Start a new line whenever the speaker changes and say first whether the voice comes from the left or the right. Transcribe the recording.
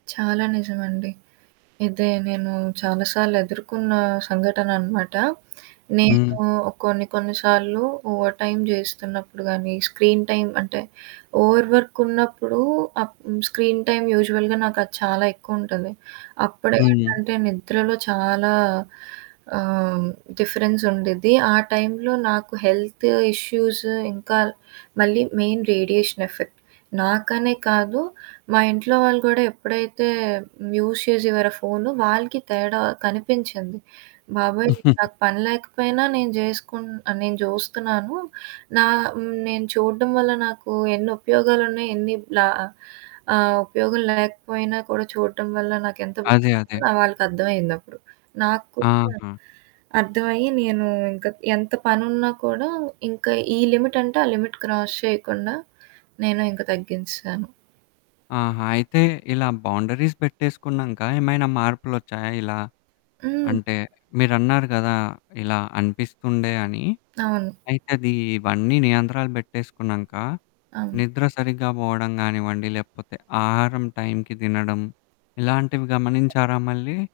right: చాలా నిజమండి. ఇదే నేను చాలా సార్లు ఎదుర్కొన్న సంఘటన అనమాట. నేను
left: హ్మ్.
right: కొన్ని కొన్ని సార్లు ఓవర్ టైమ్ చేస్తున్నప్పుడు గానీ స్క్రీన్ టైమ్ అంటే ఓవర్ వర్క్ ఉన్నప్పుడు ఆహ్, స్క్రీన్ టైమ్ యూజువల్‌గా నాకు అది చాలా ఎక్కువ ఉంటది. అప్పుడే
left: హ్మ్.
right: ఏంటంటే నిద్రలో చాలా ఆహ్, హ్మ్. డిఫరెన్స్ ఉండిద్ది. ఆ టైంలో నాకు హెల్తు ఇష్యూసు ఇంకా మళ్ళీ మెయిన్ రేడియేషన్ ఎఫెక్ట్ నాకనే కాదు మా ఇంట్లో వాళ్ళు కూడా ఎప్పుడైతే యూజ్ చేసేవారో ఫోను వాళ్ళకి తేడా కనిపించింది. బాబోయ్! నాకు పని లేకపోయినా నేను చేసుకున్న నేను చూస్తున్నాను. నా నేను చూడడం వల్ల నాకు ఎన్ని ఉపయోగాలున్నయి ఎన్ని లా ఆహ్, ఉపయోగం లేకపోయినా కూడా చూడడం వల్ల నాకెంతో
left: అదే. అదే.
right: వాళ్ళకర్థమయిందప్పుడు. నాకు కూడా
left: ఆహా!
right: అర్థమయ్యి నేను ఇంకా ఎంత పనినున్నా కూడా ఇంకా ఈ లిమిట్ అంటే ఆ లిమిట్ క్రాస్ చేయకుండా నేను ఇంకా తగ్గించేశాను.
left: ఆహా! అయితే ఇలా బౌండరీస్ పెట్టేసుకున్నాంక ఏమైనా మార్పులొచ్చాయా ఇలా?
right: హ్మ్.
left: అంటే, మీరన్నారు కదా! ఇలా అనిపిస్తుండే అని.
right: అవును.
left: అయితే అది ఇవన్నీ నియంత్రాలు పెట్టేసుకున్నాంక
right: అవును.
left: నిద్ర సరిగ్గా పోవడం కానివ్వండి, లేకపోతే ఆహారం టైంకి తినడం ఇలాంటివి గమనించారా మళ్ళీ?